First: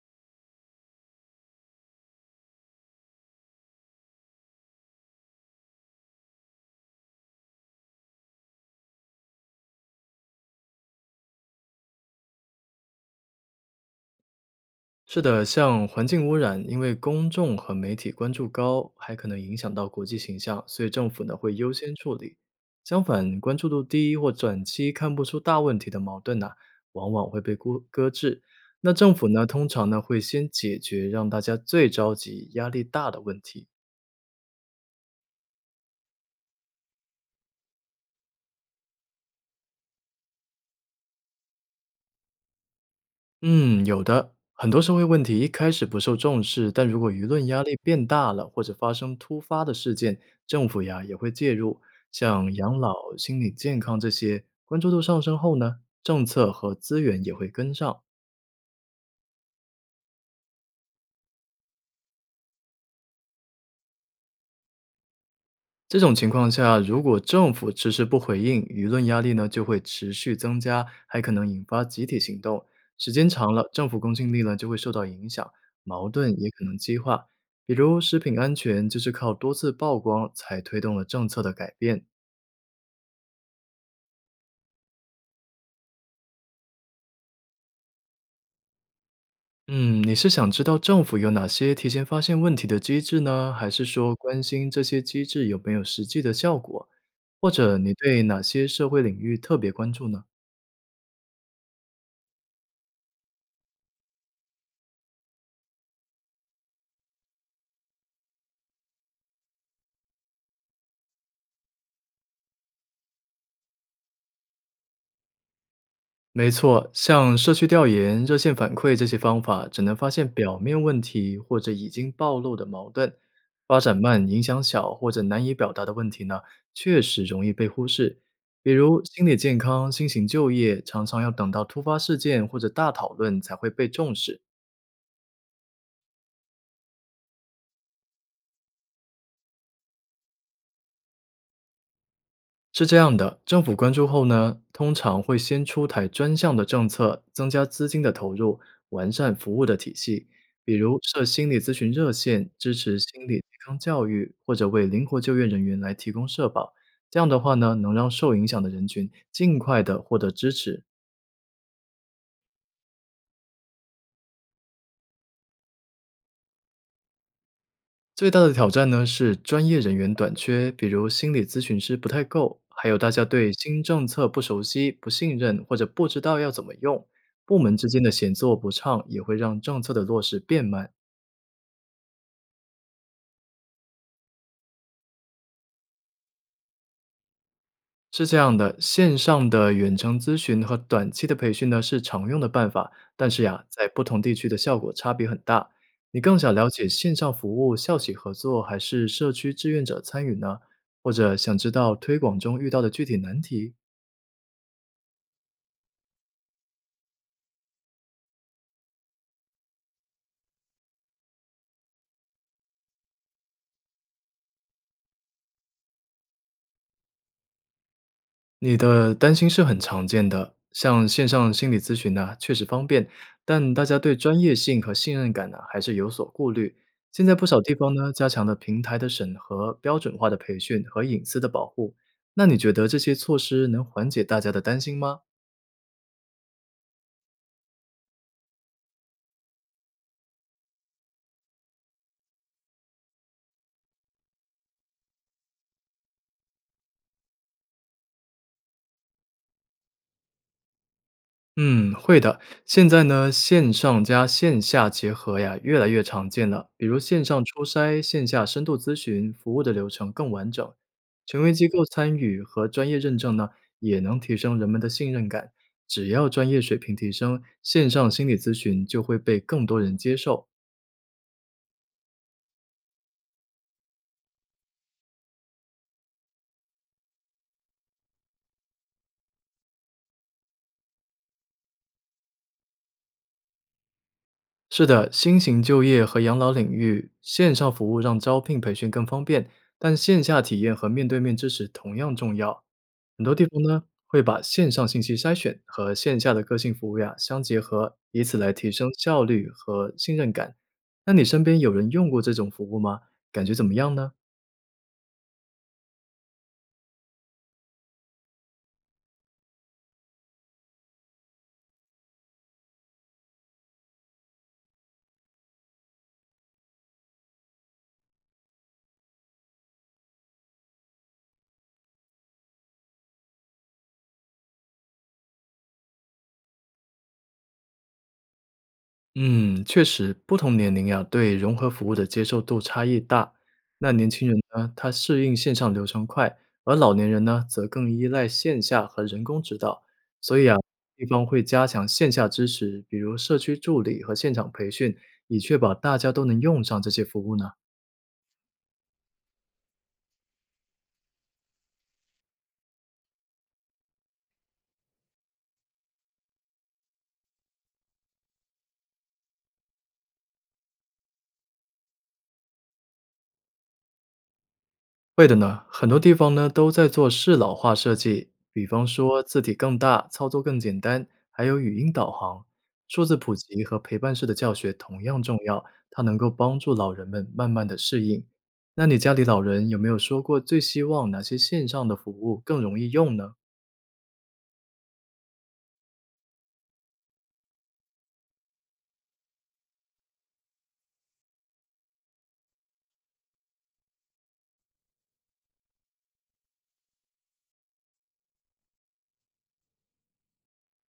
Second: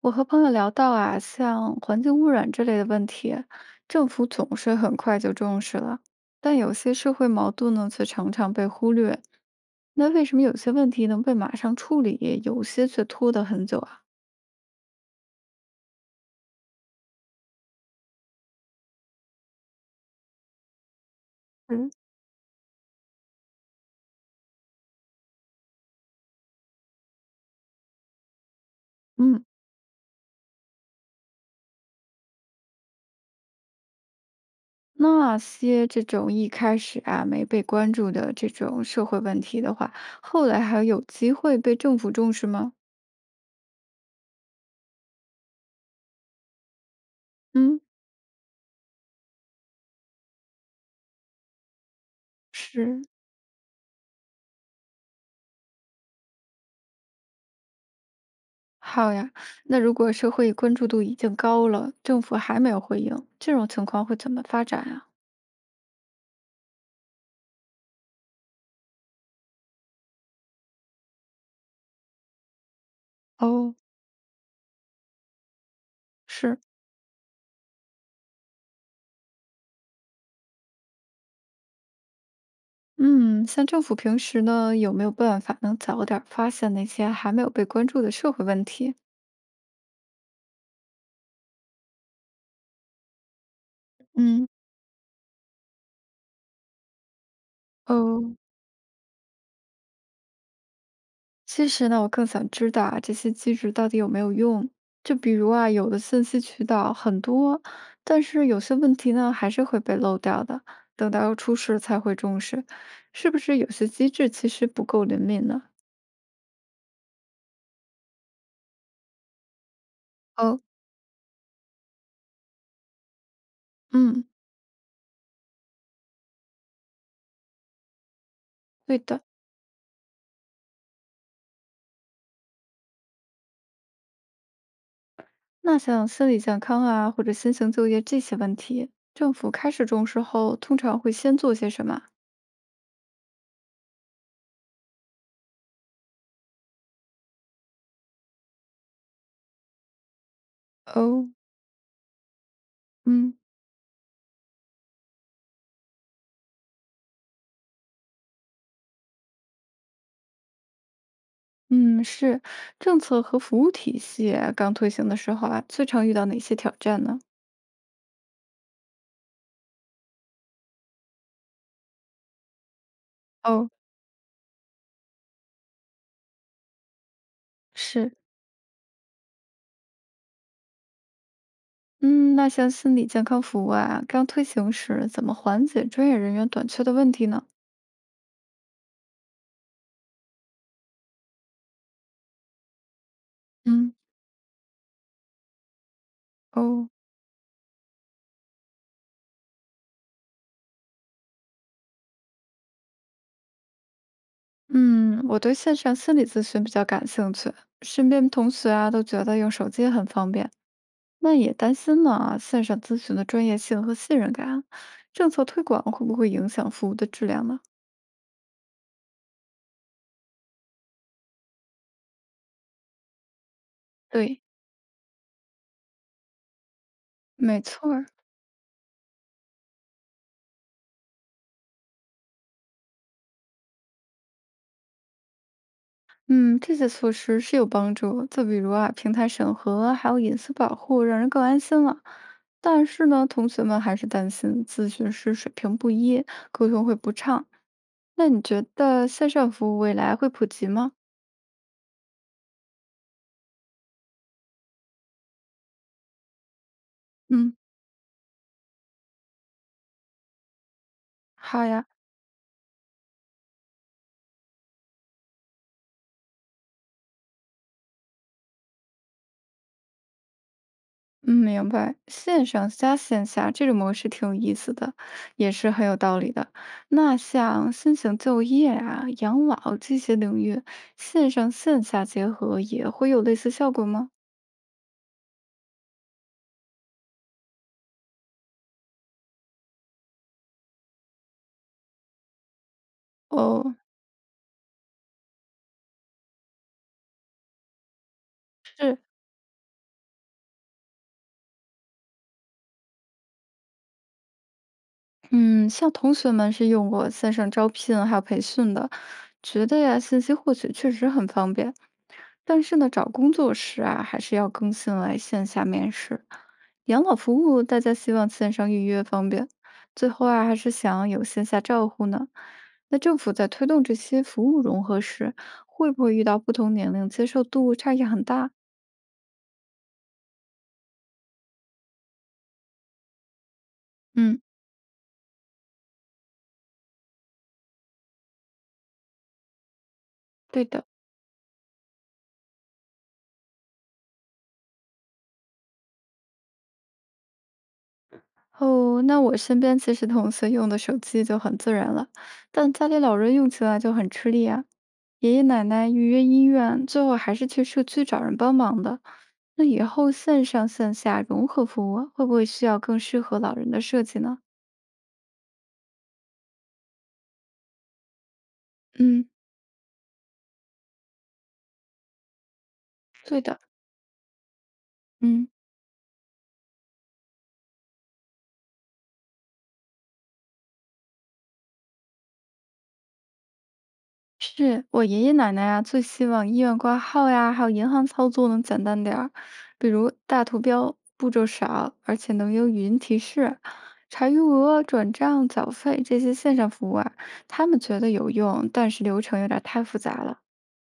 我和朋友聊到啊，像环境污染之类的问题，政府总是很快就重视了，但有些社会矛盾呢，却常常被忽略。那为什么有些问题能被马上处理，有些却拖得很久啊？是的，像环境污染，因为公众和媒体关注高，还可能影响到国际形象，所以政府呢会优嗯，先处理。相反，关注度低或短期看不出大问题的矛盾呢、往往会被搁置。那政府嗯，呢，通常呢会先解决让大家最着急、压力大的问题，那些这种一开始啊没被关注的这种社会问题的话，后来还有机会被政府重视吗？嗯，有的。很多社会问题一开始不受重视，但如果舆论压力嗯，变大了，或者发生突发的事件，政府呀也会介入。像养老、是心理健康这些，关注度上升后呢，政策和资源也会跟上。好呀，那如果社会关注度已经高了，政府还没有回应，这种情况会怎么发展啊？这种情况下，如果政府迟迟不回应，舆论压力呢就会持续增加，还可能引发集体行动。时间长了，哦，政府公信力呢就会受到影响，矛盾也是，可能激化。比如食品安全就是靠多次曝光才推动了政策的改变。嗯，像政府平时呢，有没有办法能早点儿发现那些还没有被关注的社会问题？嗯，你是想知道政府有哪些提前发现问题的机制呢，还是说关嗯，心这些机制有没有实际的效果？或者你对哦，哪些社会领域特别关注呢？其实呢，我更想知道啊，这些机制到底有没有用？就比如啊，有的信息渠道很多，但是有些问题呢，还是会被漏掉的，等到出事才会重视，是不是有些机制其实不够灵敏呢？没错，像社区调研、热线反馈这些方法，只能发现表哦。面问题或者已经暴露的矛盾。发展嗯，慢、影响小或者难以表达的问题呢，确实容易被忽视。比对如的。心理健康、新型就业，常常要等到突发事件或者大讨论才会被重视。那像心理健康啊，或者新型就业这些问题，政府开始重视后，通常会先做些什么啊？是这样的，政府关注后呢，通常会先出台专项的政策，增加资金的投入，完善服务的体系，比如设哦，心理咨询热线，支持心嗯理健康教育，或者为灵活就业人员来提供社保。这样的话呢，能让受影响的人群尽快的获得支持。嗯，是政策和服务体系啊刚推行的时候啊，最常遇到哪些挑战呢？最大的挑战呢是专业人员短缺，比如心理咨询师不太够，还有大家对哦，新政策不熟悉、不信任或者不知道要怎么用，部门之间的是，协作不畅也会让政策的落实变慢。嗯，那像心理健康服务啊，刚推行时怎么缓解专业人员短缺的问题呢？是这样的，线上的远程咨询和短期的培训呢是常用的办法，但是呀，在嗯不同地区的效果差别很大。你更想了解哦，线上服务、校企合作还是社区志愿者参与呢？或者想知道推广中遇到的具体难题？嗯，我对线上心理咨询比较感兴趣，身边同学啊都觉得用手机很方便。那也担心呢啊，线上咨询的专业性和信任感，政策推广会不会影响服务的质量呢？你的担心是很常见的，像线上心理咨询呢，确实方便，但大家对专对，业性和信任感呢，还是有所顾虑。现在不少没地错方儿，呢，加强了平台的审核、标准化的培训和隐私的保护。那你觉得这些措施能缓解大家的担心吗？嗯，这些措施是有帮助，就比如啊，平台审核还有隐私保护，让人更安心了。但是呢，同学们还是担心咨询师水平不一，沟通会不畅。那你觉得线上服务未来会普及吗？嗯，会的。现在呢，线上加线下结合呀，越来越常见了。比如线上嗯，初筛、线下深度咨询，服务的流程更完整，权威好机构呀。参与和专业认证呢，也能提升人们的信任感。只要专业水平提升，线上心理咨询就会被更多人接受。嗯，明白。线上加线下这种模式挺有意思的，也是很有道理的。那像新型就业啊、养老这些领域，线上线下结合也会有类似效果吗？是的，新型就业和养老领域，线上服务让招聘培训更方便，但线下体验和面对面支持同样重要。很多地方哦，呢会把线上信息筛选和线下的个性服务呀相结合，以此来提升是。效率和信任感。那你身边有人用过这种服务吗？感觉怎么样呢？嗯，像同学们是用过线上招聘还有培训的，觉得呀信息获取确实很方便。但是呢，找工作时啊，还是要更新来线下面试。养老服务大家希望线上预约方便，最后啊还是想有线下照护呢。那政府在推动这些服务融合时，会不会遇到不同年龄接受度差异很大？嗯，确实，不同年龄呀对融合服务的接受度差异大。那年轻人嗯，呢，他适应线上流程快，而老年人呢，则更依赖线下和人工指导。所以啊，对的。地方会加强线下支持，比如社区助理和现场培训，以确保大家都能用上这些服务呢。哦，那我身边其实同学用的手机就很自然了，但家里老人用起来就很吃力啊。爷爷奶奶预约医院，最后还是去社区找人帮忙的。那以后线上线下融合服务啊会不会需要更适合老人的设计呢？会的呢，很多地方呢都在做适老化设计，比方说嗯，字体更大、操作更简单，还有语音导航、数字普对的。及和陪伴式的教学同样重嗯。要，它能够帮助老人们慢慢的适应。那你家里老人有没有说过最希望哪些线上的服务更容易用呢？是我爷爷奶奶啊，最希望医院挂号呀，还有银行操作能简单点儿，比如大图标，步骤少，而且能有语音提示，查余额、转账、缴费这些线上服务啊，他们觉得有用，但是流程有点儿太复杂了。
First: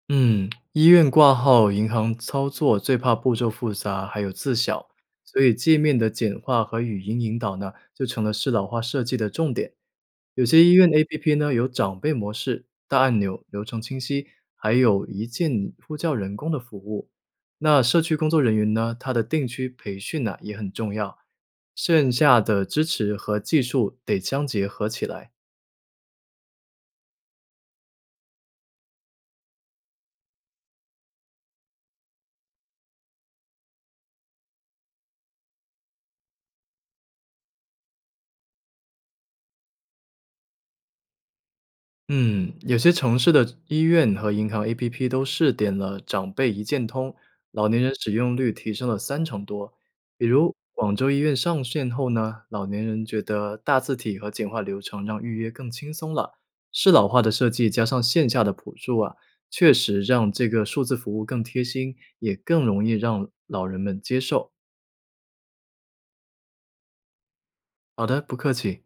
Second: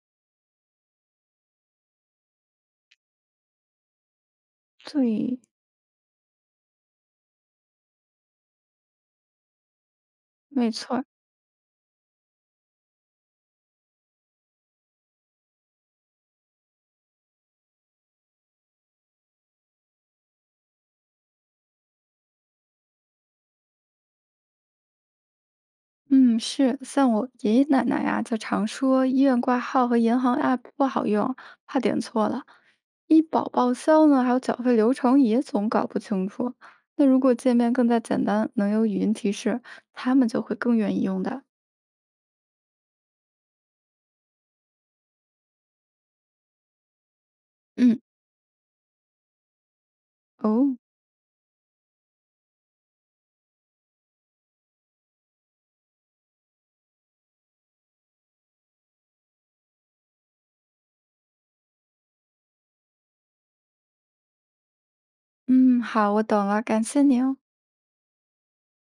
嗯，医院挂号、银行操作最怕步骤复杂，还有字小，对，所以界面的简化和语音引导呢，就成了适老化设计的重点。有些没医院 错 APP 呢有长辈模式、大按钮、流程清晰，还有一键呼叫人工的服务。那社区工作人员呢，他的定期培训呢、也很重要，线下的支持和技术得相结合起来。嗯，是，像我爷爷奶奶呀，就常说医院挂号和银行 App 不好用，怕点错了。医保报销呢，还有缴费流程也总搞不清楚。那如果界面更加简单，能有语音提示，他们就会更愿意用的。嗯，有些城市的医院和银行 APP 都试点了长辈一键通，老年人嗯，使用率提升了三成多。比如哦，广州医院上线后呢，老年人觉得大字体和简化流程让预约更轻松了。适老化的设计加上线下的辅助啊，确实让这个数字服务更贴心，也更容易让老人们接受。嗯，好，我懂了，感谢您哦。好的，不客气。